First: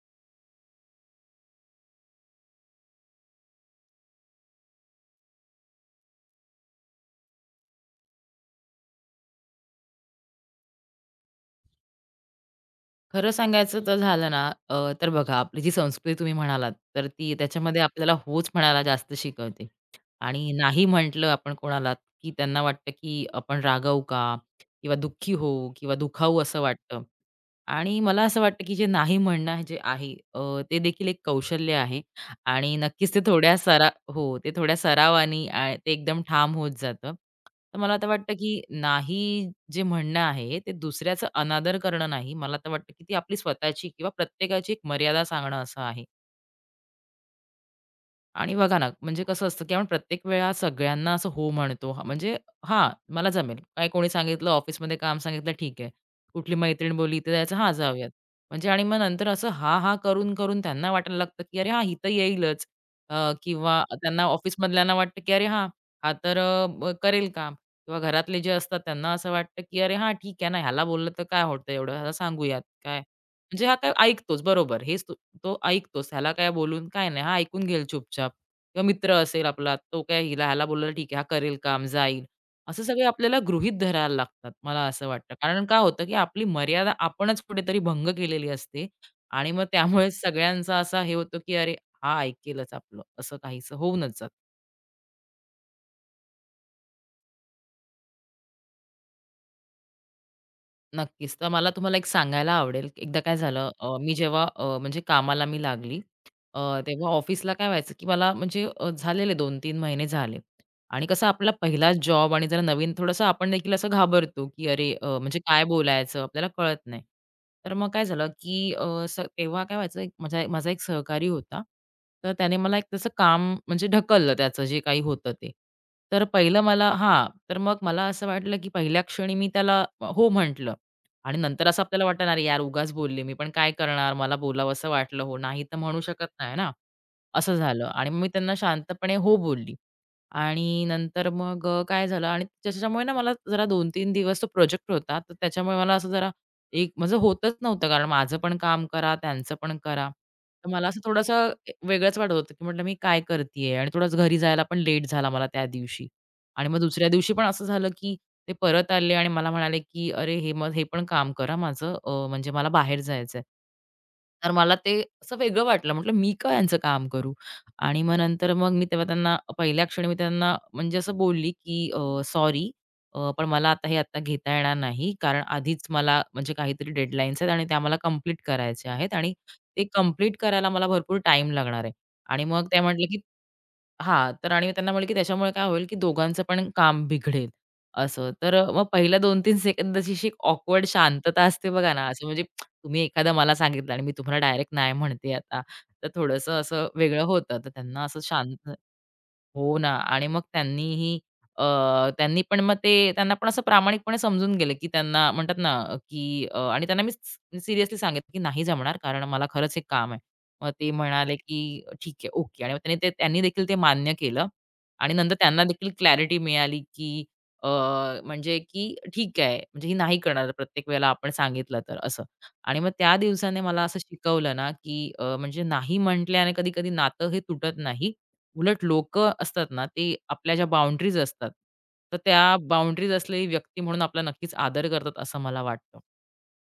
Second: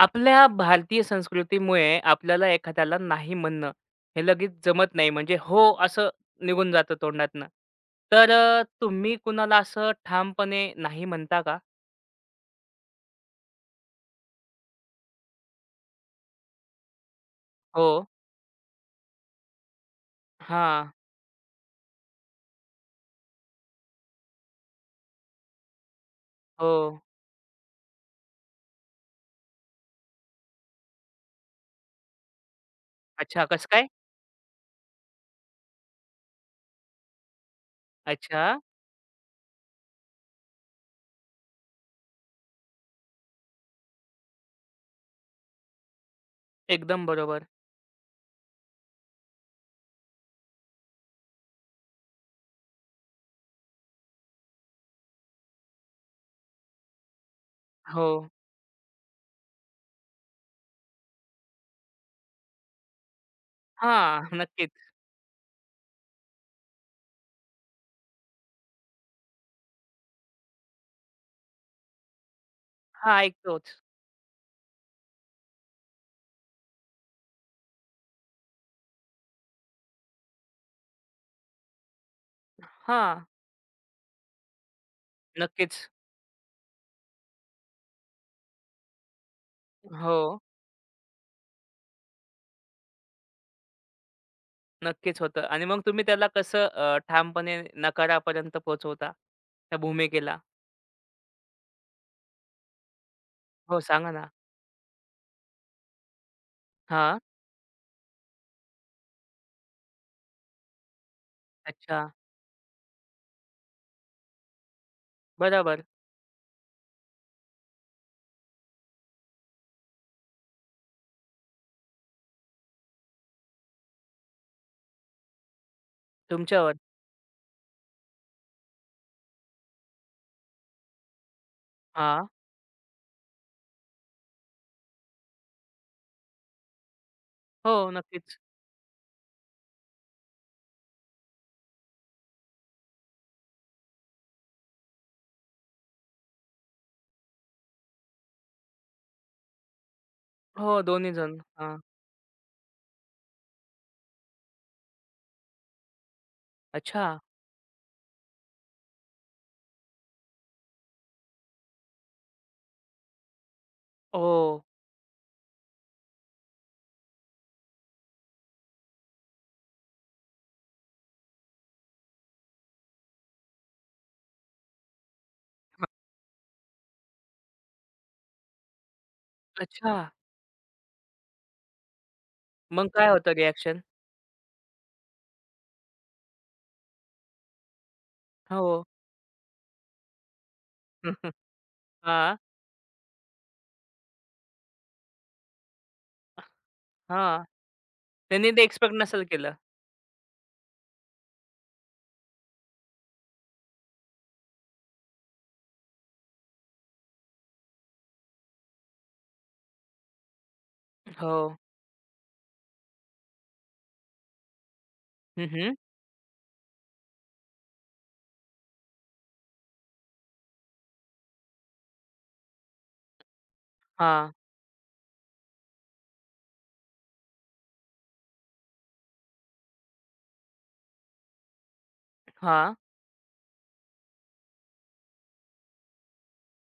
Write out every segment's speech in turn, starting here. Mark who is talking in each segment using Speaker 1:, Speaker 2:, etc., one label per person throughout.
Speaker 1: आपल्या भारतीय संस्कृतीमुळे आपल्याला एखाद्याला नाही म्हणणं हे लगेच जमत नाही म्हणजे हो असं निघून जातं तोंडातनं. तर तुम्ही कुणाला असं ठामपणे नाही म्हणता का?
Speaker 2: खरं सांगायचं तर झालं ना, तर बघा आपली जी संस्कृती तुम्ही म्हणालात, तर ती त्याच्यामध्ये
Speaker 1: हो.
Speaker 2: आपल्याला होच म्हणायला जास्त शिकवते. आणि नाही
Speaker 1: हां.
Speaker 2: म्हटलं आपण कोणाला, की त्यांना वाटतं की आपण रागावू का? किंवा दुःखी होऊ किंवा दुखावू असं
Speaker 1: हो.
Speaker 2: वाटतं. आणि मला असं वाटतं की जे नाही म्हणणं जे आहे ते देखील एक कौशल्य आहे. आणि नक्कीच ते
Speaker 1: अच्छा, कसं काय?
Speaker 2: ते थोड्या सरावाने ते एकदम ठाम होत जातं. तर मला आता वाटतं
Speaker 1: अच्छा.
Speaker 2: की नाही जे म्हणणं आहे ते दुसऱ्याचं अनादर करणं नाही. मला तर वाटतं की ती आपली स्वतःची किंवा प्रत्येकाची एक मर्यादा सांगणं असं आहे.
Speaker 1: एकदम बरोबर.
Speaker 2: आणि बघा ना, म्हणजे कसं असतं, की आपण प्रत्येक वेळा सगळ्यांना असं हो म्हणतो. हां, म्हणजे हां, मला जमेल. काय कोणी सांगितलं ऑफिसमध्ये काम सांगितलं ठीक आहे. कुठली मैत्रीण बोलली इथे जायचं, हां, जाऊयात.
Speaker 1: हो.
Speaker 2: म्हणजे आणि मग नंतर असं हां, हां, करून-करून त्यांना वाटायला लागतं, की अरे हां, ही तर येईलच किंवा त्यांना
Speaker 1: हां. नक्कीच.
Speaker 2: ऑफिसमधल्यांना वाटतं, की अरे हां, हा तर करेल काम किंवा घरातले जे असतात त्यांना असं वाटतं, की अरे हां, ठीक आहे ना, ह्याला बोललं तर काय होतं एवढं, ह्याला सांगूयात काय
Speaker 1: हां,
Speaker 2: म्हणजे हा
Speaker 1: ऐकतोच.
Speaker 2: काय ऐकतोच बरोबर. हेच तो तो ऐकतोच. ह्याला काय बोलून काय नाही. हा ऐकून घेईल चुपचाप किंवा मित्र असेल आपला, तो काय हिला ह्याला बोललेलं ठीक आहे, हा करेल काम, जाईल. असं सगळे
Speaker 1: हां.
Speaker 2: आपल्याला गृहीत धरायला लागतात, मला असं वाटतं. कारण काय
Speaker 1: नक्कीच.
Speaker 2: होतं, की आपली मर्यादा आपणच कुठेतरी भंग केलेली असते आणि मग त्यामुळे
Speaker 1: हो.
Speaker 2: सगळ्यांचा असा हे होतं, की अरे, हा ऐकेलच आपलं, असं काहीसं होऊनच जातं.
Speaker 1: नक्कीच होतं. आणि मग तुम्ही त्याला कसं ठामपणे नकारापर्यंत पोहोचवता? त्या भूमिकेला?
Speaker 2: नक्कीच. तर मला तुम्हाला एक सांगायला आवडेल. एकदा काय झालं
Speaker 1: हो, सांगा
Speaker 2: मी
Speaker 1: ना?
Speaker 2: जेव्हा म्हणजे कामाला मी लागली, अ, तेव्हा
Speaker 1: हां.
Speaker 2: ऑफिसला काय व्हायचं, की मला म्हणजे झालेले 2-3 महिने झाले आणि कसं आपला पहिलाच
Speaker 1: अच्छा.
Speaker 2: जॉब आणि जरा नवीन थोडंसं आपण देखील असं घाबरतो, की अरे, म्हणजे काय
Speaker 1: बरोबर.
Speaker 2: बोलायचं आपल्याला कळत नाही. तर मग काय झालं, की असं तेव्हा काय व्हायचं एक माझा माझा एक सहकारी होता. तर त्याने मला एक तसं काम म्हणजे ढकललं त्याचं जे काही होतं ते. तर पहिलं
Speaker 1: तुमच्यावर.
Speaker 2: मला हां. तर मग मला असं वाटलं, की पहिल्या क्षणी मी त्याला हो म्हटलं. आणि नंतर असं आपल्याला वाटणार
Speaker 1: हां.
Speaker 2: अरे "यार उगाच बोलले मी, पण काय करणार? मला बोलावसं वाटलं हो, नाही तर म्हणू शकत नाही ना." असं झालं
Speaker 1: हो,
Speaker 2: आणि मग मी
Speaker 1: नक्कीच.
Speaker 2: त्यांना शांतपणे हो बोलली आणि नंतर मग काय झालं आणि त्याच्यामुळे ना मला जरा 2-3 दिवस तो प्रोजेक्ट होता, तर त्याच्यामुळे मला असं जरा एक म्हणजे होतच नव्हतं कारण माझं पण काम करा, त्यांचं पण करा. तर
Speaker 1: हो,
Speaker 2: मला असं
Speaker 1: दोन्ही जण.
Speaker 2: थोडंसं
Speaker 1: हां.
Speaker 2: वेगळंच वाटत होतं, की म्हटलं मी काय करतीये? आणि थोडंसं घरी जायला पण लेट झाला मला त्या दिवशी. आणि मग
Speaker 1: अच्छा.
Speaker 2: दुसऱ्या दिवशी पण असं झालं, की ते परत आले आणि मला म्हणाले, की "अरे, हे मग हे पण काम करा माझं, अ, म्हणजे मला बाहेर जायचंय."
Speaker 1: ओ,
Speaker 2: तर मला ते असं वेगळं वाटलं. म्हटलं, "मी का यांचं काम करू?" आणि मग नंतर मग मी तेव्हा त्यांना पहिल्या क्षणी मी त्यांना म्हणजे असं बोलली, की सॉरी, पण मला आता हे आता घेता येणार नाही, कारण आधीच मला म्हणजे काहीतरी डेडलाईन्स आहेत आणि त्या मला कंप्लीट करायच्या आहेत आणि ते
Speaker 1: अच्छा.
Speaker 2: कंप्लीट करायला मला भरपूर टाईम लागणार आहे." आणि मग त्या
Speaker 1: मग
Speaker 2: म्हटल्या,
Speaker 1: काय
Speaker 2: की
Speaker 1: होतं रिएक्शन?
Speaker 2: हां, तर आणि त्यांना म्हटलं, की त्याच्यामुळे काय होईल, की दोघांचं पण काम बिघडेल असं. तर मग
Speaker 1: हो.
Speaker 2: पहिल्या 2-3 सेकंद अशी अशी ऑकवर्ड शांतता असते बघा ना, असं
Speaker 1: हां,
Speaker 2: म्हणजे तुम्ही एखादा मला सांगितलं आणि मी तुम्हाला डायरेक्ट नाही म्हणते आता, तर थोडंसं असं वेगळं
Speaker 1: हां.
Speaker 2: होतं. तर त्यांना असं
Speaker 1: त्यांनी ते
Speaker 2: शांत
Speaker 1: एक्सपेक्ट नसेल केलं.
Speaker 2: हो ना आणि मग त्यांनीही अ, त्यांनी पण मग ते त्यांना पण असं प्रामाणिकपणे समजून गेलं, की त्यांना म्हणतात ना, की आणि त्यांना मी सिरियसली सांगितलं, की "नाही जमणार कारण मला खरंच हे काम आहे." मग ते म्हणाले,
Speaker 1: हो.
Speaker 2: की "ठीक आहे, ओके." आणि मग त्यांनी ते त्यांनी देखील ते मान्य केलं आणि नंतर
Speaker 1: हं,
Speaker 2: त्यांना
Speaker 1: हं.
Speaker 2: देखील क्लॅरिटी मिळाली, की अ, म्हणजे की ठीक आहे, म्हणजे ही नाही करणार प्रत्येक वेळेला आपण सांगितलं तर असं. आणि मग त्या दिवसाने मला असं
Speaker 1: हां,
Speaker 2: शिकवलं ना, की म्हणजे नाही म्हटल्याने कधी-कधी नातं हे तुटत नाही. उलट लोक असतात ना, ते आपल्या ज्या बाउंडरीज असतात, तर त्या बाउंडरीज असलेली व्यक्ती म्हणून आपला नक्कीच आदर करतात असं मला वाटतं.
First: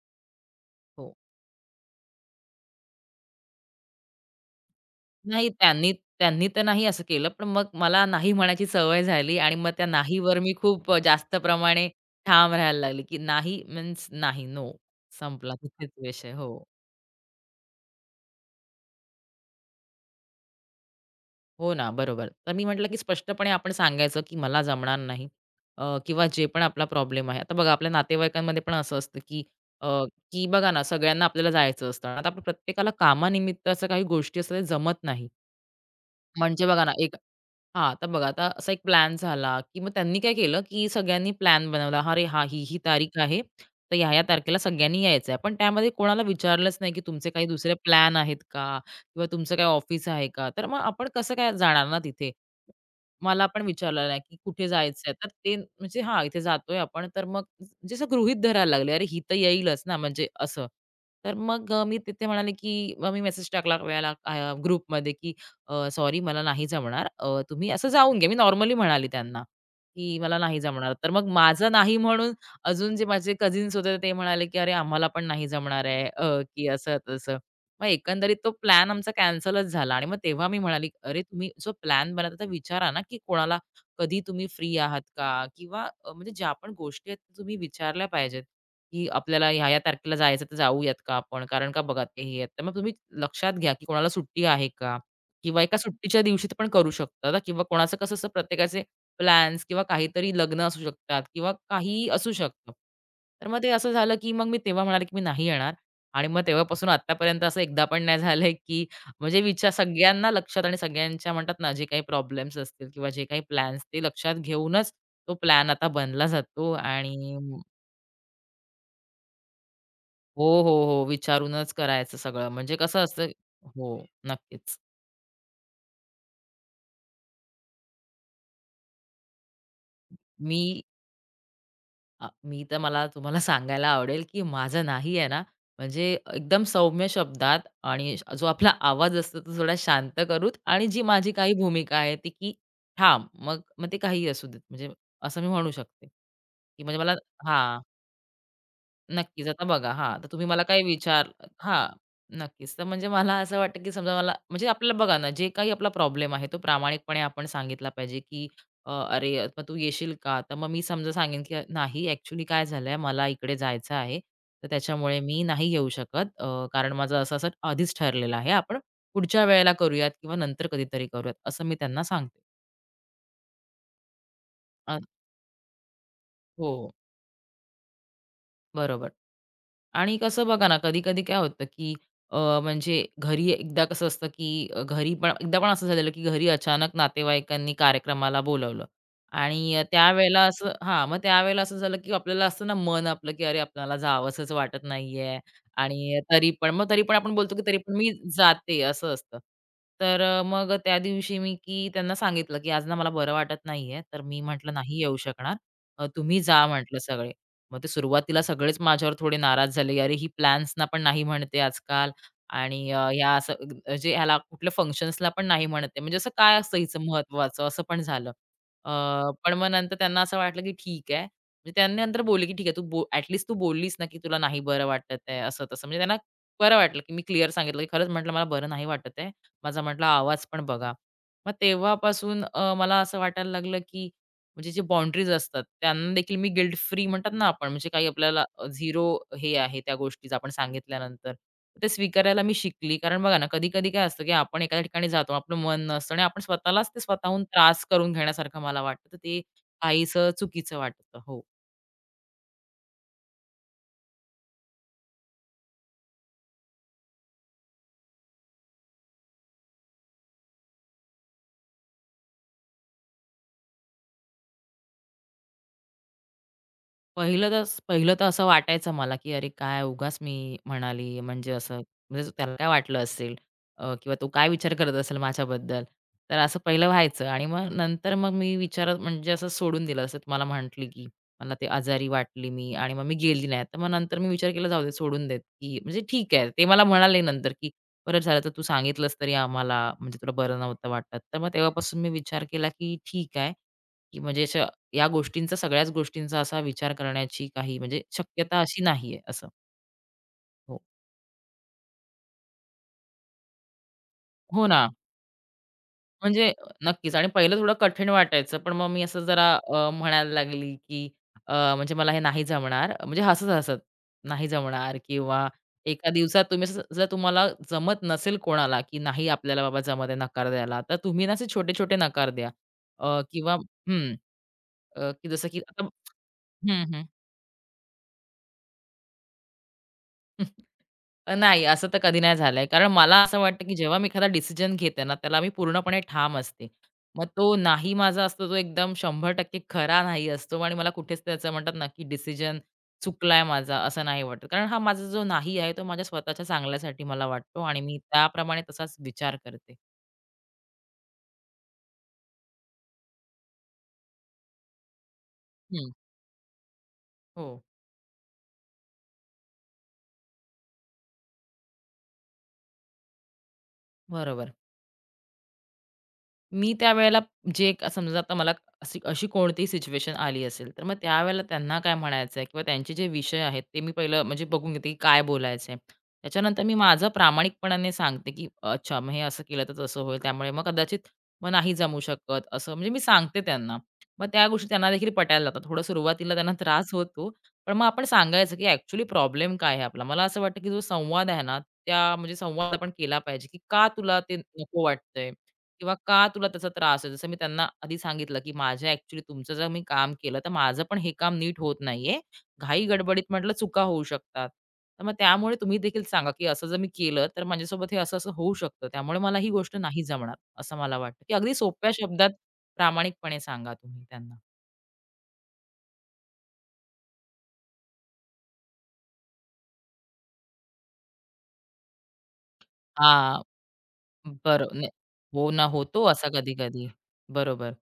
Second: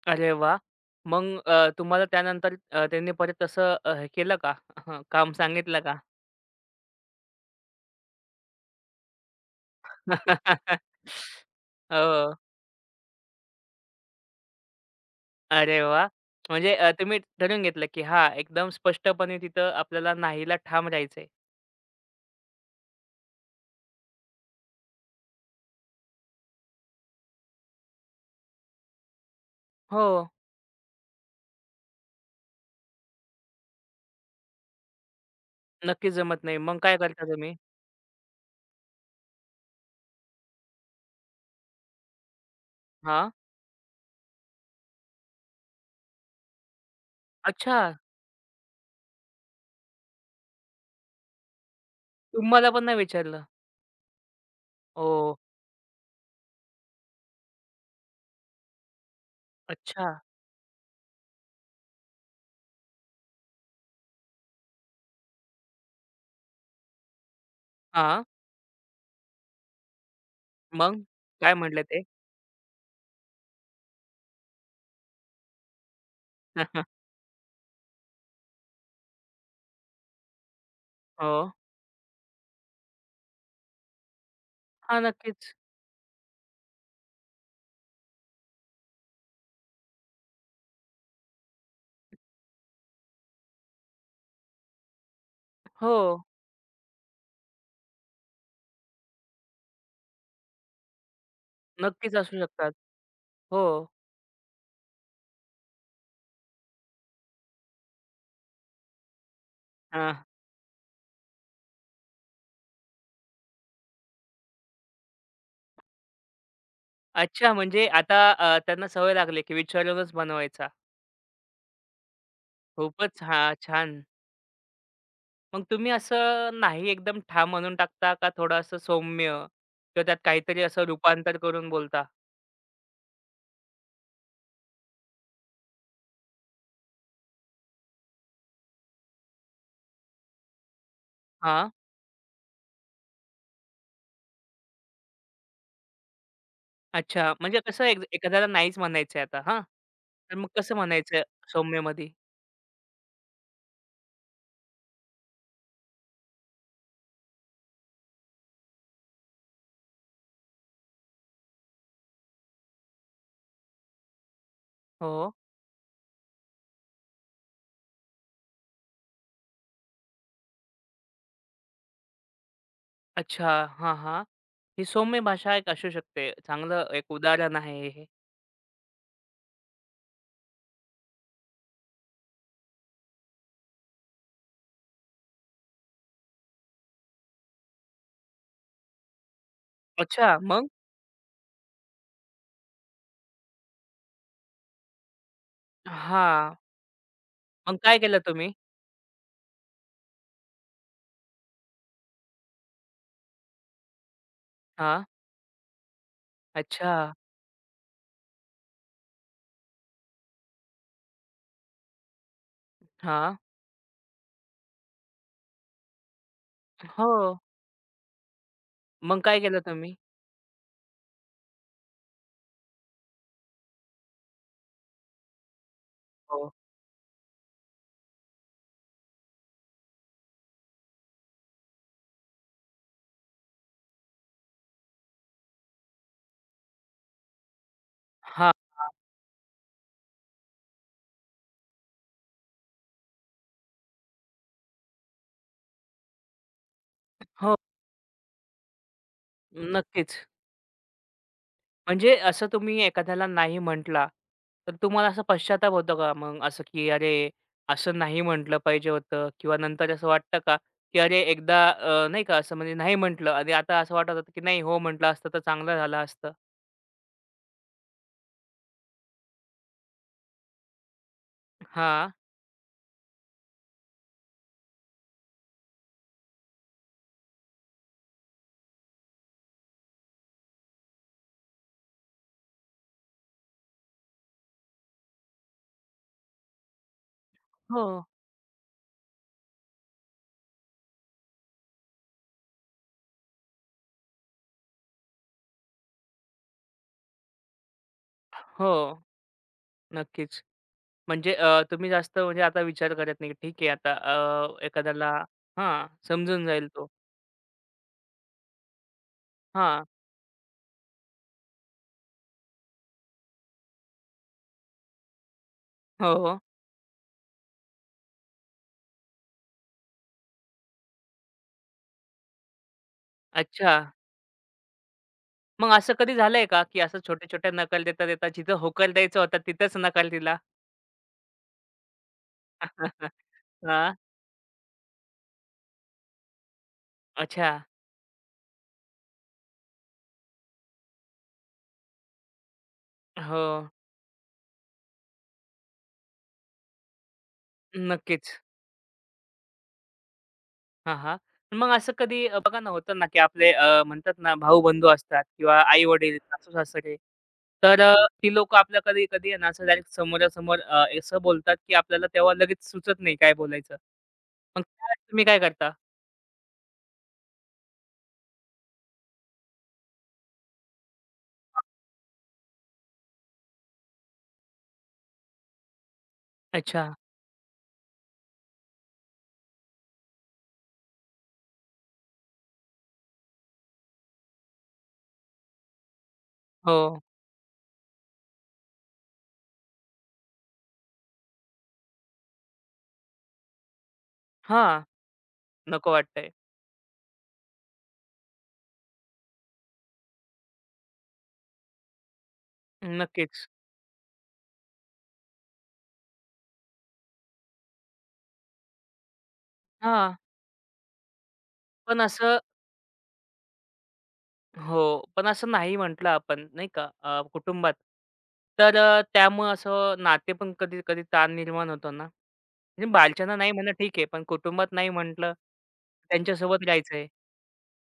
Speaker 1: अरे वा.
Speaker 2: हो.
Speaker 1: मग तुम्हाला त्यानंतर त्यांनी परत तसं हे केलं का? काम
Speaker 2: नाही
Speaker 1: सांगितलं
Speaker 2: त्यांनी
Speaker 1: का?
Speaker 2: त्यांनी तर नाही असं केलं, पण मग मला नाही म्हणायची सवय झाली आणि मग त्या नाहीवर मी खूप जास्त प्रमाणे
Speaker 1: हो.
Speaker 2: ठाम राहायला लागले, की नाही मीन्स नाही, नो संपला
Speaker 1: अरे
Speaker 2: तिथेच
Speaker 1: वाह!
Speaker 2: विषय. हो.
Speaker 1: म्हणजे तुम्ही ठरवून घेतलं, की हां, एकदम स्पष्टपणे तिथं आपल्याला नाहीला ठाम राहायचंय.
Speaker 2: हो ना, बरोबर. तर मी म्हटलं, की स्पष्टपणे आपण सांगायचं, की मला जमणार नाही, किंवा जे पण आपला प्रॉब्लेम आहे. आता बघा आपल्या नातेवाईकांमध्ये पण असं असतं, की अ,
Speaker 1: हो.
Speaker 2: बघा ना सगळ्यांना आपल्याला जायचं असतं. आता आपण प्रत्येकाला कामानिमित्त असं काही गोष्टी असतात, ते जमत नाही.
Speaker 1: नक्कीच जमत नाही.
Speaker 2: म्हणजे
Speaker 1: मग
Speaker 2: बघा ना,
Speaker 1: काय करता तुम्ही?
Speaker 2: हां, आता बघा आता असा एक प्लॅन झाला, की मग त्यांनी काय केलं, की सगळ्यांनी प्लॅन बनवला. अरे हां, ही तारीख
Speaker 1: हां.
Speaker 2: आहे. तर ह्या-ह्या तारखेला सगळ्यांनी यायचं आहे. पण त्यामध्ये कोणाला विचारलंच नाही, की तुमचे काही दुसरे
Speaker 1: अच्छा,
Speaker 2: प्लॅन आहेत का? किंवा तुमचं काही ऑफिस आहे का? तर मग आपण कसं काय जाणार ना तिथे?
Speaker 1: तुम्हाला पण नाही विचारलं?
Speaker 2: मला पण विचारलं नाही, की कुठे जायचंय? तर
Speaker 1: ओ,
Speaker 2: ते म्हणजे हां, इथे जातोय आपण तर मग म्हणजे असं गृहीत धरायला लागले. अरे ही तर येईलच ना
Speaker 1: अच्छा.
Speaker 2: म्हणजे असं. तर मग मी तिथे म्हणाले, की मग मी मेसेज टाकला ग्रुपमध्ये, की "सॉरी मला नाही जमणार, अ, तुम्ही असं जाऊन
Speaker 1: हां.
Speaker 2: घ्या." मी नॉर्मली म्हणाले त्यांना, की "मला नाही जमणार."
Speaker 1: मग?
Speaker 2: तर मग
Speaker 1: काय
Speaker 2: माझं
Speaker 1: म्हटले
Speaker 2: नाही
Speaker 1: ते?
Speaker 2: म्हणून अजून जे माझे कझिन्स होते ते म्हणाले, की "अरे आम्हाला पण नाही जमणार आहे," अ, की असं-तसं. मग एकंदरीत तो प्लॅन आमचा कॅन्सलच झाला आणि मग तेव्हा मी म्हणाली, "अरे
Speaker 1: हो.
Speaker 2: तुम्ही जो प्लॅन बनवता विचारा ना, की कोणाला कधी तुम्ही फ्री
Speaker 1: हां,
Speaker 2: आहात का?
Speaker 1: नक्कीच.
Speaker 2: किंवा म्हणजे ज्या पण गोष्टी आहेत त्या तुम्ही विचारल्या पाहिजेत, की आपल्याला ह्या-ह्या तारखेला जायचं तर जाऊयात का आपण? कारण का बघा ते हे आहेत." तर मग तुम्ही लक्षात घ्या, की कोणाला सुट्टी आहे का? किंवा एका सुट्टीच्या
Speaker 1: हो,
Speaker 2: दिवशी ते पण करू शकता किंवा कोणाचं कसं असतं प्रत्येकाचे प्लॅन्स किंवा काहीतरी लग्न असू शकतात किंवा काहीही
Speaker 1: नक्कीच
Speaker 2: असू
Speaker 1: असू
Speaker 2: शकतं.
Speaker 1: शकतात.
Speaker 2: तर मग
Speaker 1: हो.
Speaker 2: ते असं झालं, की मग मी तेव्हा म्हणाले, की मी नाही येणार आणि मग तेव्हापासून आत्तापर्यंत असं एकदा पण नाही झालंय, की म्हणजे विचार
Speaker 1: हां.
Speaker 2: सगळ्यांना लक्षात आणि सगळ्यांच्या म्हणतात ना, जे काही प्रॉब्लेम्स असतील किंवा जे काही प्लॅन्स ते लक्षात घेऊनच तो प्लॅन आता बनला जातो आणि
Speaker 1: अच्छा, म्हणजे आता त्यांना सवय लागली की विचारूनच
Speaker 2: हो,
Speaker 1: बनवायचा.
Speaker 2: हो, हो. विचारूनच करायचं सगळं. म्हणजे कसं
Speaker 1: खूपच
Speaker 2: असतं
Speaker 1: हां, छान.
Speaker 2: हो, नक्कीच.
Speaker 1: मग तुम्ही असं नाही एकदम ठाम म्हणून टाकता, का थोडं असं सौम्य किंवा त्यात
Speaker 2: मी
Speaker 1: काहीतरी असं रूपांतर करून बोलता?
Speaker 2: अ, मी तर मला तुम्हाला सांगायला आवडेल, की माझं नाही आहे ना, म्हणजे एकदम सौम्य शब्दात आणि जो आपला आवाज असतो तो थोडा शांत करूत आणि जी माझी काही
Speaker 1: हां.
Speaker 2: भूमिका आहे ती की ठाम. मग मग ते काहीही असू देत. म्हणजे असं मी म्हणू शकते, की म्हणजे मला
Speaker 1: अच्छा. म्हणजे
Speaker 2: हां.
Speaker 1: कसं एक एखाद्याला नाहीच म्हणायचंय आता
Speaker 2: नक्कीच.
Speaker 1: हां.
Speaker 2: आता बघा हां, तर
Speaker 1: तर
Speaker 2: तुम्ही
Speaker 1: मग
Speaker 2: मला
Speaker 1: कसं
Speaker 2: काही
Speaker 1: म्हणायचं
Speaker 2: विचार हां,
Speaker 1: सौम्यमध्ये?
Speaker 2: नक्कीच. तर म्हणजे मला असं वाटतं, की समजा मला म्हणजे आपल्याला बघा ना, जे काही आपला प्रॉब्लेम आहे, तो प्रामाणिकपणे आपण सांगितला पाहिजे, की "अरे, अ, मग तू येशील का?" तर मग मी समजा सांगेन, की "नाही, ॲक्चुअली काय झालंय, मला इकडे जायचं आहे. तर त्याच्यामुळे
Speaker 1: हो.
Speaker 2: मी नाही येऊ शकत. अ, कारण माझं असं-असं आधीच ठरलेलं आहे. आपण पुढच्या वेळेला करूयात किंवा नंतर कधीतरी करूयात." असं मी त्यांना सांगते.
Speaker 1: अच्छा. हां, हां. ही
Speaker 2: अ,
Speaker 1: सौम्य भाषा एक असू शकते. चांगलं
Speaker 2: हो,
Speaker 1: एक उदाहरण आहे हे.
Speaker 2: बरोबर. आणि कसं बघा ना, कधी-कधी काय होतं, की अ, म्हणजे घरी एकदा कसं असतं, की घरी पण एकदा पण असं झालेलं, की घरी अचानक नातेवाईकांनी कार्यक्रमाला बोलावलं आणि
Speaker 1: अच्छा,
Speaker 2: त्यावेळेला
Speaker 1: मग?
Speaker 2: असं हां, मग त्यावेळेला असं झालं, की आपल्याला असतं ना मन आपलं, की अरे आपल्याला जावसंच वाटत नाहीये आणि तरी
Speaker 1: हां.
Speaker 2: पण मग तरी पण आपण बोलतो, की तरी
Speaker 1: मग
Speaker 2: पण
Speaker 1: काय
Speaker 2: मी
Speaker 1: केलं तुम्ही?
Speaker 2: जाते असं असतं. तर मग त्या दिवशी मी की त्यांना सांगितलं, की आज ना मला बरं वाटत नाहीये, तर मी म्हटलं नाही
Speaker 1: हां.
Speaker 2: येऊ शकणार. तुम्ही जा
Speaker 1: अच्छा.
Speaker 2: म्हटलं सगळे. मग ते सुरुवातीला सगळेच माझ्यावर थोडे नाराज झाले, की "अरे, ही प्लॅन्सना पण नाही म्हणते आजकाल आणि ह्या
Speaker 1: हां.
Speaker 2: असं म्हणजे ह्याला कुठल्या फंक्शन्सला पण नाही म्हणते. म्हणजे असं काय असतं हिचं
Speaker 1: हो.
Speaker 2: महत्त्वाचं?" असं पण झालं. अ,
Speaker 1: मग काय
Speaker 2: पण
Speaker 1: केलं
Speaker 2: मग नंतर
Speaker 1: तुम्ही?
Speaker 2: त्यांना असं वाटलं, की ठीक आहे. म्हणजे त्यांनी नंतर बोलले, की "ठीक आहे, तू बोललीस ना, की तुला नाही बरं वाटत आहे." असं-तसं. म्हणजे त्यांना
Speaker 1: हो.
Speaker 2: बरं वाटलं, की मी क्लिअर सांगितलं, की "खरंच," म्हटलं, "मला बरं नाही वाटत आहे. माझा," म्हटलं, "आवाज पण बघा." मग तेव्हापासून मला असं वाटायला लागलं, की म्हणजे जे बाउंडरीज असतात त्यांना देखील मी गिल्ट फ्री म्हणतात ना आपण म्हणजे काही आपल्याला
Speaker 1: हां, हां.
Speaker 2: झिरो हे आहे त्या गोष्टीचं आपण सांगितल्यानंतर ते स्वीकारायला मी शिकली. कारण बघा ना कधी कधी काय असतं की आपण एखाद्या ठिकाणी जातो आपलं मन नसतं आणि आपण स्वतःलाच ते स्वतःहून
Speaker 1: हो.
Speaker 2: त्रास करून घेण्यासारखं मला वाटतं. तर ते
Speaker 1: नक्कीच.
Speaker 2: काहीसं चुकीचं वाटतं. हो.
Speaker 1: म्हणजे असं तुम्ही एखाद्याला नाही म्हटला, तर तुम्हाला असा पश्चाताप होतो का मग असं, की "अरे, असं नाही म्हटलं पाहिजे होतं" किंवा नंतर असं वाटतं का, की "अरे, एकदा नाही का असं म्हणजे नाही म्हटलं आणि आता असं वाटत होतं, की नाही हो म्हटलं असतं तर चांगलं झालं असतं."
Speaker 2: पहिलं तर असं वाटायचं मला, की "अरे काय उगाच मी म्हणाली." म्हणजे असं
Speaker 1: हां.
Speaker 2: म्हणजे त्याला काय वाटलं असेल, किंवा तो काय विचार करत असेल माझ्याबद्दल. तर असं पहिलं व्हायचं आणि मग नंतर मग मी विचारात म्हणजे असं सोडून दिलं. असं तुम्हाला म्हटली, की मला ते आजारी वाटली मी आणि मग मी गेली नाही. तर मग नंतर मी विचार केला, "जाऊ दे सोडून देत," की म्हणजे ठीक आहे. ते मला म्हणाले नंतर, की
Speaker 1: हो.
Speaker 2: "बरं झालं तर तू सांगितलंस तरी आम्हाला, म्हणजे तुला बरं नव्हतं वाटत." तर मग तेव्हापासून मी विचार केला, की ठीक आहे, की म्हणजे या गोष्टींचा, सगळ्याच गोष्टींचा असा विचार करण्याची काही म्हणजे शक्यता
Speaker 1: हो,
Speaker 2: अशी नाहीये असं.
Speaker 1: नक्कीच.
Speaker 2: हो.
Speaker 1: म्हणजे तुम्ही जास्त म्हणजे आता विचार करत नाही, ठीक आहे आता
Speaker 2: हो ना.
Speaker 1: एखाद्याला हां, समजून
Speaker 2: म्हणजे
Speaker 1: जाईल तो.
Speaker 2: नक्कीच आणि पहिलं थोडं कठीण वाटायचं, पण मग मी असं जरा
Speaker 1: हां.
Speaker 2: म्हणायला लागली, की म्हणजे मला हे नाही जमणार. म्हणजे हसत-हसत, नाही जमणार किंवा एका
Speaker 1: हो, हो.
Speaker 2: दिवसात तुम्ही असं जर तुम्हाला जमत नसेल कोणाला, की नाही आपल्याला बाबा जमत आहे नकार द्यायला, तर तुम्ही ना असे छोटे-छोटे नकार द्या. किंवा
Speaker 1: अच्छा.
Speaker 2: हं, की जसं की
Speaker 1: मग
Speaker 2: आता
Speaker 1: असं कधी झालंय का, की
Speaker 2: हं,
Speaker 1: असं
Speaker 2: हं.
Speaker 1: छोट्या-छोट्या नकल देता-देता जिथं होकार द्यायचा होता तिथंच नकार दिला?
Speaker 2: नाही, असं तर कधी नाही झालंय. कारण मला असं वाटतं, की
Speaker 1: हां.
Speaker 2: जेव्हा मी एखादा डिसिजन घेते ना, त्याला मी पूर्णपणे ठाम असते. मग
Speaker 1: अच्छा.
Speaker 2: तो नाही माझा असतो, तो एकदम 100% खरा नाही असतो आणि मला कुठेच त्याचं म्हणतात ना, की डिसिजन चुकलाय
Speaker 1: हो.
Speaker 2: माझा, असं नाही वाटत. कारण हा माझा जो नाही आहे, तो माझ्या स्वतःच्या चांगल्यासाठी मला वाटतो आणि मी
Speaker 1: नक्कीच.
Speaker 2: त्याप्रमाणे तसाच विचार करते.
Speaker 1: हां, हां. मग असं कधी बघा ना होतं ना, की आपले म्हणतात ना भाऊ-बंधू असतात किंवा
Speaker 2: हं.
Speaker 1: आई-वडील, सासू-सासरे.
Speaker 2: हो,
Speaker 1: तर ती लोकं आपल्या कधी-कधी आहे ना असं डायरेक्ट समोरासमोर असं बोलतात, की आपल्याला तेव्हा लगेच सुचत नाही काय बोलायचं.
Speaker 2: बरोबर.
Speaker 1: मग त्यावेळेस तुम्ही काय करता?
Speaker 2: मी त्यावेळेला जे क समजा आता मला अशी अशी कोणतीही सिच्युएशन आली असेल, तर मग त्यावेळेला त्यांना काय म्हणायचं आहे किंवा त्यांचे जे विषय आहेत, ते मी पहिलं म्हणजे बघून घेते की काय बोलायचं आहे. त्याच्यानंतर मी
Speaker 1: अच्छा.
Speaker 2: माझं प्रामाणिकपणाने सांगते की "अच्छा, मग हे असं केलं तर तसं होईल, त्यामुळे मग कदाचित मग नाही जमू शकत." असं म्हणजे मी सांगते त्यांना. मग त्या गोष्टी त्यांना देखील पटायला लागतात. थोडं सुरुवातीला त्यांना
Speaker 1: हो.
Speaker 2: त्रास होतो, पण मग आपण सांगायचं की "ॲक्चुअली प्रॉब्लेम काय आहे आपला?" मला असं वाटतं की जो संवाद आहे ना, त्या म्हणजे संवाद आपण केला पाहिजे की का तुला ते
Speaker 1: हां.
Speaker 2: नको वाटतंय?
Speaker 1: नको
Speaker 2: किंवा का
Speaker 1: वाटतंय.
Speaker 2: तुला त्याचा त्रास आहे? जसं मी त्यांना आधी सांगितलं, की माझ्या ॲक्चुअली तुमचं जर मी काम केलं, तर माझं पण हे काम नीट होत नाहीये. घाई-गडबडीत
Speaker 1: नक्कीच.
Speaker 2: म्हटलं चुका होऊ शकतात. तर मग त्यामुळे तुम्ही देखील सांगा, की असं जर मी केलं, तर माझ्यासोबत हे असं-असं होऊ शकतं. त्यामुळे मला ही गोष्ट नाही
Speaker 1: हां.
Speaker 2: जमणार, असं मला वाटतं, की अगदी सोप्या
Speaker 1: पण
Speaker 2: शब्दात
Speaker 1: असं
Speaker 2: प्रामाणिकपणे सांगा तुम्ही त्यांना.
Speaker 1: हो, पण असं नाही म्हटलं आपण नाही का कुटुंबात, तर त्यामुळं असं नाते पण कधी-कधी ताण निर्माण होतो ना. म्हणजे बालच्यांना
Speaker 2: हां,
Speaker 1: नाही म्हणणं ठीक आहे, पण
Speaker 2: बरं.
Speaker 1: कुटुंबात
Speaker 2: नाही.
Speaker 1: नाही म्हटलं,
Speaker 2: हो ना, होतो असा
Speaker 1: त्यांच्यासोबत
Speaker 2: कधी-कधी.
Speaker 1: राहायचंय.
Speaker 2: बरोबर.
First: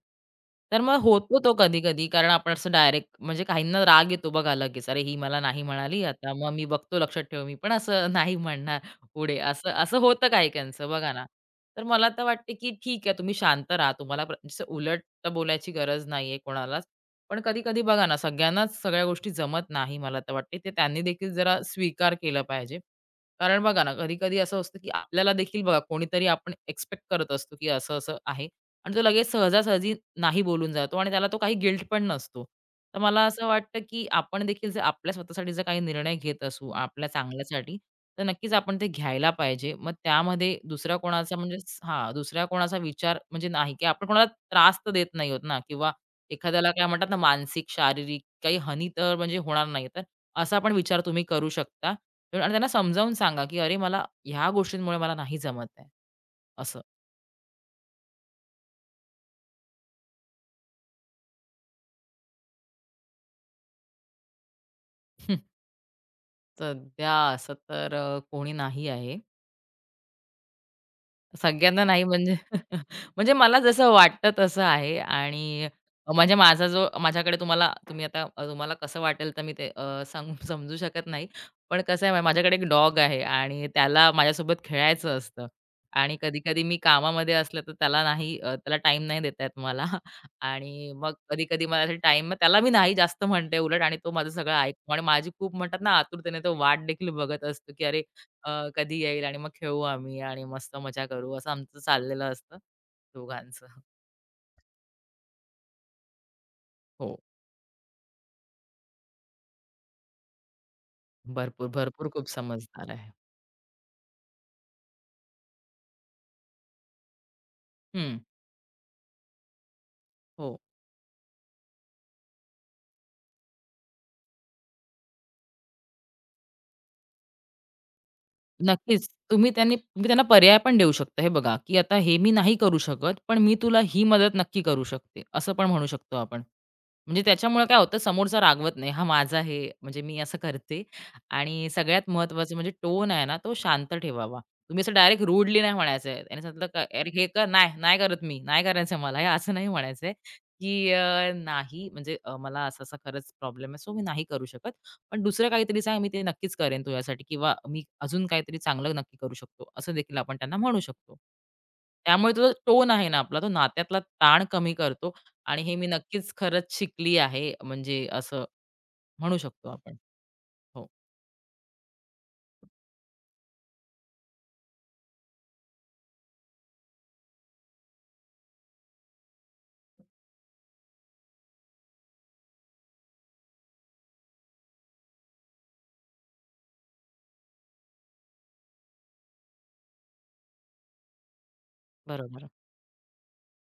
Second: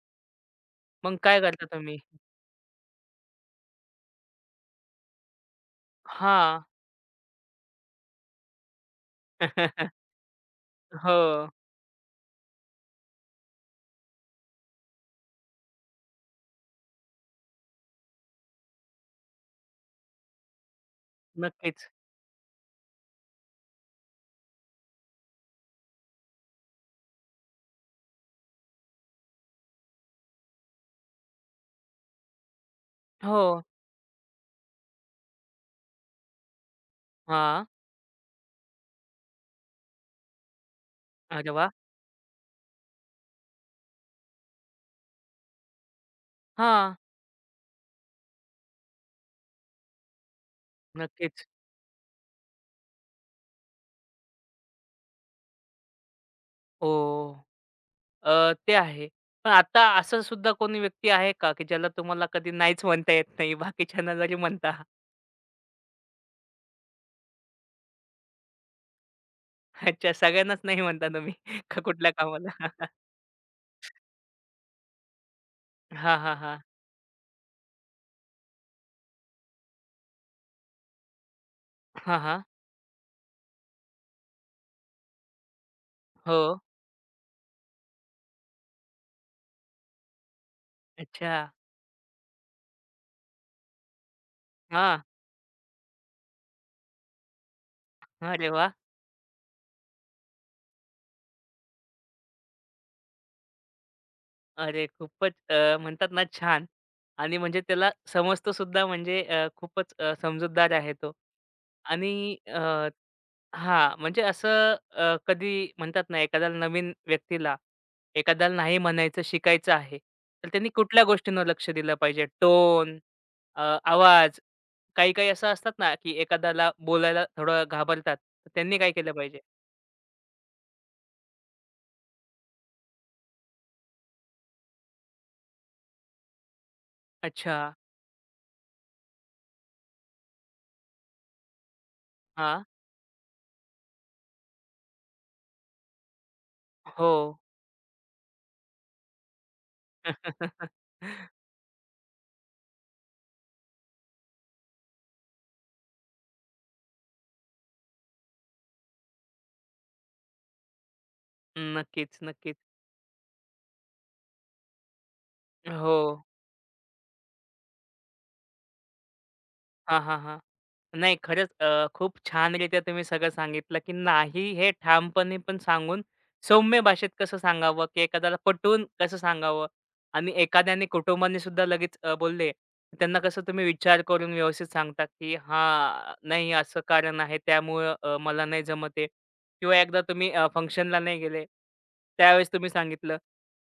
Speaker 2: तर मग
Speaker 1: मग
Speaker 2: होतो
Speaker 1: काय
Speaker 2: तो
Speaker 1: करता तुम्ही?
Speaker 2: कधी-कधी कारण आपण असं डायरेक्ट म्हणजे काहींना राग येतो बघा लगेच. "अरे, ही मला नाही म्हणाली, आता मग
Speaker 1: हां.
Speaker 2: मी बघतो, लक्षात ठेव मी पण असं नाही म्हणणार पुढे." असं असं होतं काही बघा ना.
Speaker 1: हो,
Speaker 2: तर मला तर वाटते, की ठीक आहे तुम्ही शांत राहा. तुम्हाला जसं उलट तर बोलायची गरज नाहीये कोणालाच. पण कधी-कधी बघा ना, सगळ्यांनाच सगळ्या गोष्टी जमत नाही मला तर वाटते. ते त्यांनी देखील जरा
Speaker 1: नक्कीच.
Speaker 2: स्वीकार केला पाहिजे. कारण बघा ना, कधी-कधी असं असतं, की आपल्याला देखील बघा कोणीतरी आपण एक्सपेक्ट करत असतो, की असं-असं आहे आणि तो लगेच सहजासहजी नाही बोलून जातो आणि त्याला तो काही गिल्ट पण नसतो. तर मला
Speaker 1: हो.
Speaker 2: असं वाटतं, की आपण देखील जर आपल्या स्वतःसाठी जर काही निर्णय घेत असू, आपल्या
Speaker 1: हां.
Speaker 2: चांगल्यासाठी, तर नक्कीच आपण ते घ्यायला पाहिजे. मग त्यामध्ये दुसऱ्या कोणाचा
Speaker 1: अरे
Speaker 2: म्हणजे
Speaker 1: वाह!
Speaker 2: हां, दुसऱ्या कोणाचा विचार म्हणजे नाही, की आपण कोणाला त्रास तर देत नाही आहोत ना किंवा एखाद्याला काय
Speaker 1: हां,
Speaker 2: म्हणतात ना, मानसिक, शारीरिक काही हानी तर म्हणजे होणार नाही. तर असा पण विचार तुम्ही
Speaker 1: नक्कीच.
Speaker 2: करू शकता आणि त्यांना समजावून सांगा, की "अरे, मला ह्या गोष्टींमुळे मला नाही जमत आहे." असं.
Speaker 1: ओह! अ, ते आहे. पण आता असं सुद्धा कोणी व्यक्ती आहे का, की ज्याला तुम्हाला कधी नाहीच म्हणता येत नाही, बाकीच्यांना जरी म्हणता?
Speaker 2: सध्या असं तर कोणी नाही आहे.
Speaker 1: अच्छा, सगळ्यांनाच नाही म्हणता तुम्ही का
Speaker 2: सगळ्यांना नाही
Speaker 1: कुठल्या
Speaker 2: म्हणजे
Speaker 1: कामाला?
Speaker 2: म्हणजे मला जसं वाटतं तसं आहे आणि
Speaker 1: हां,
Speaker 2: म्हणजे
Speaker 1: हां, हां.
Speaker 2: माझा जो माझ्याकडे तुम्हाला तुम्ही आता तुम्हाला कसं वाटेल तर मी ते सांगू समजू शकत नाही. पण कसं
Speaker 1: हां,
Speaker 2: आहे
Speaker 1: हां.
Speaker 2: माझ्याकडे एक डॉग आहे आणि त्याला माझ्यासोबत खेळायचं असतं आणि
Speaker 1: हो.
Speaker 2: कधी-कधी मी कामामध्ये असलं तर त्याला नाही त्याला टाईम नाही देता येत मला आणि मग
Speaker 1: अच्छा.
Speaker 2: कधी-कधी मला टाईम त्याला मी नाही जास्त म्हणते उलट आणि तो माझं सगळं ऐकतो आणि
Speaker 1: हां.
Speaker 2: माझी खूप म्हणतात ना आतुरतेने तो वाट देखील बघत असतो, की अरे
Speaker 1: अरे वाह!
Speaker 2: कधी येईल आणि मग खेळू आम्ही आणि मस्त मजा करू असं आमचं चाललेलं असतं दोघांचं. हो.
Speaker 1: अरे खूपच म्हणतात ना छान.
Speaker 2: हो.
Speaker 1: आणि म्हणजे त्याला समजतो सुद्धा म्हणजे खूपच समजूतदार आहे तो.
Speaker 2: भरपूर, भरपूर खूप
Speaker 1: आणि
Speaker 2: समजदार आहे.
Speaker 1: हां, म्हणजे असं कधी म्हणतात ना एखाद्याला नवीन व्यक्तीला,
Speaker 2: हं.
Speaker 1: एखाद्याला नाही म्हणायचं शिकायचं आहे, तर
Speaker 2: हो.
Speaker 1: त्यांनी कुठल्या गोष्टींवर लक्ष दिलं पाहिजे? टोन, आवाज, काही-काही असं असतात ना, की एखाद्याला बोलायला थोडं घाबरतात. तर त्यांनी काय
Speaker 2: नक्कीच.
Speaker 1: केलं पाहिजे?
Speaker 2: तुम्ही त्यांना पर्याय पण देऊ शकता. हे बघा, की आता हे मी नाही करू शकत, पण मी तुला ही मदत नक्की करू शकते, असं पण म्हणू शकतो आपण. म्हणजे
Speaker 1: अच्छा.
Speaker 2: त्याच्यामुळे काय होतं, समोरचा रागवत नाही. हा माझा आहे, म्हणजे मी असं करते आणि सगळ्यात महत्त्वाचं
Speaker 1: हां.
Speaker 2: म्हणजे टोन आहे ना, तो शांत ठेवावा. तुम्ही असं डायरेक्ट रूडली नाही म्हणायचं आहे. त्याने सांगितलं का "अरे
Speaker 1: हो.
Speaker 2: हे कर." "नाही, नाही करत मी. नाही करायचं मला हे." असं नाही म्हणायचं की "नाही, म्हणजे मला असा-असा खरंच प्रॉब्लेम आहे, सो मी नाही करू शकत." पण दुसरं काहीतरी सांग, मी ते नक्कीच करेन तुझ्यासाठी किंवा मी अजून काहीतरी चांगलं नक्की करू शकतो, असं देखील आपण त्यांना म्हणू शकतो.
Speaker 1: नक्कीच,
Speaker 2: त्यामुळे तो
Speaker 1: नक्कीच.
Speaker 2: टोन आहे ना आपला, तो नात्यातला ताण कमी करतो आणि हे मी
Speaker 1: हो.
Speaker 2: नक्कीच खरंच शिकली आहे, म्हणजे असं म्हणू शकतो आपण.
Speaker 1: हां, हां, हां.
Speaker 2: हो,
Speaker 1: नाही, खरंच खूप छानरीत्या तुम्ही सगळं सांगितलं, की नाही हे ठामपणे पण सांगून सौम्य भाषेत कसं सांगावं, की एखाद्याला पटवून कसं सांगावं आणि एखाद्याने कुटुंबाने सुद्धा लगेच बोलले, तर त्यांना कसं तुम्ही विचार करून व्यवस्थित सांगता, की हां, नाही असं कारण आहे त्यामुळं मला नाही जमत किंवा एकदा तुम्ही फंक्शनला नाही गेले.
Speaker 2: बरोबर.
Speaker 1: त्यावेळेस तुम्ही सांगितलं,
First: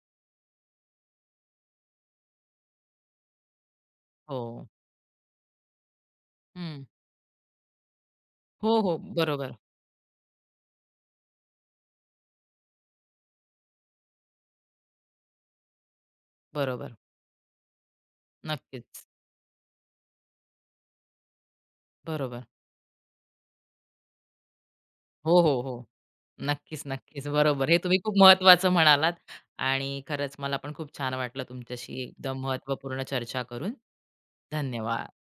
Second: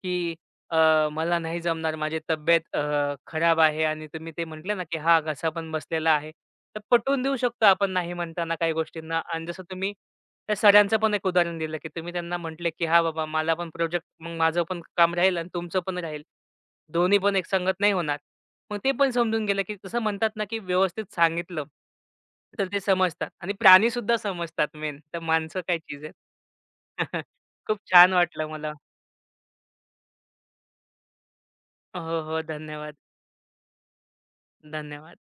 Speaker 1: की मला नाही जमणार, माझी तब्येत खराब आहे आणि तुम्ही ते
Speaker 2: हो.
Speaker 1: म्हटले ना, की हा घसा पण बसलेला आहे. तर
Speaker 2: हं.
Speaker 1: पटवून देऊ शकतो आपण नाही म्हणताना काही
Speaker 2: हो, हो.
Speaker 1: गोष्टींना. आणि
Speaker 2: बरोबर,
Speaker 1: जसं तुम्ही त्या सरांचं पण एक उदाहरण दिलं, की तुम्ही त्यांना म्हटले, की "हां बाबा, मला पण प्रोजेक्ट मग माझं पण काम राहील आणि तुमचं पण राहील.
Speaker 2: बरोबर.
Speaker 1: दोन्ही पण एकसंगत नाही होणार." मग ते
Speaker 2: नक्कीच.
Speaker 1: पण समजून गेलं, की तसं म्हणतात ना, की व्यवस्थित सांगितलं,
Speaker 2: बरोबर.
Speaker 1: तर ते समजतात आणि प्राणीसुद्धा समजतात मेन. तर
Speaker 2: हो, हो,
Speaker 1: माणसं काय
Speaker 2: हो.
Speaker 1: चीज आहेत.
Speaker 2: नक्कीच, नक्कीच. बरोबर. हे
Speaker 1: खूप
Speaker 2: तुम्ही खूप
Speaker 1: छान वाटलं
Speaker 2: महत्त्वाचं
Speaker 1: मला.
Speaker 2: म्हणालात आणि खरंच मला पण खूप छान वाटलं तुमच्याशी
Speaker 1: हो,
Speaker 2: एकदम
Speaker 1: हो. धन्यवाद.
Speaker 2: महत्त्वपूर्ण चर्चा करून. धन्यवाद.
Speaker 1: धन्यवाद.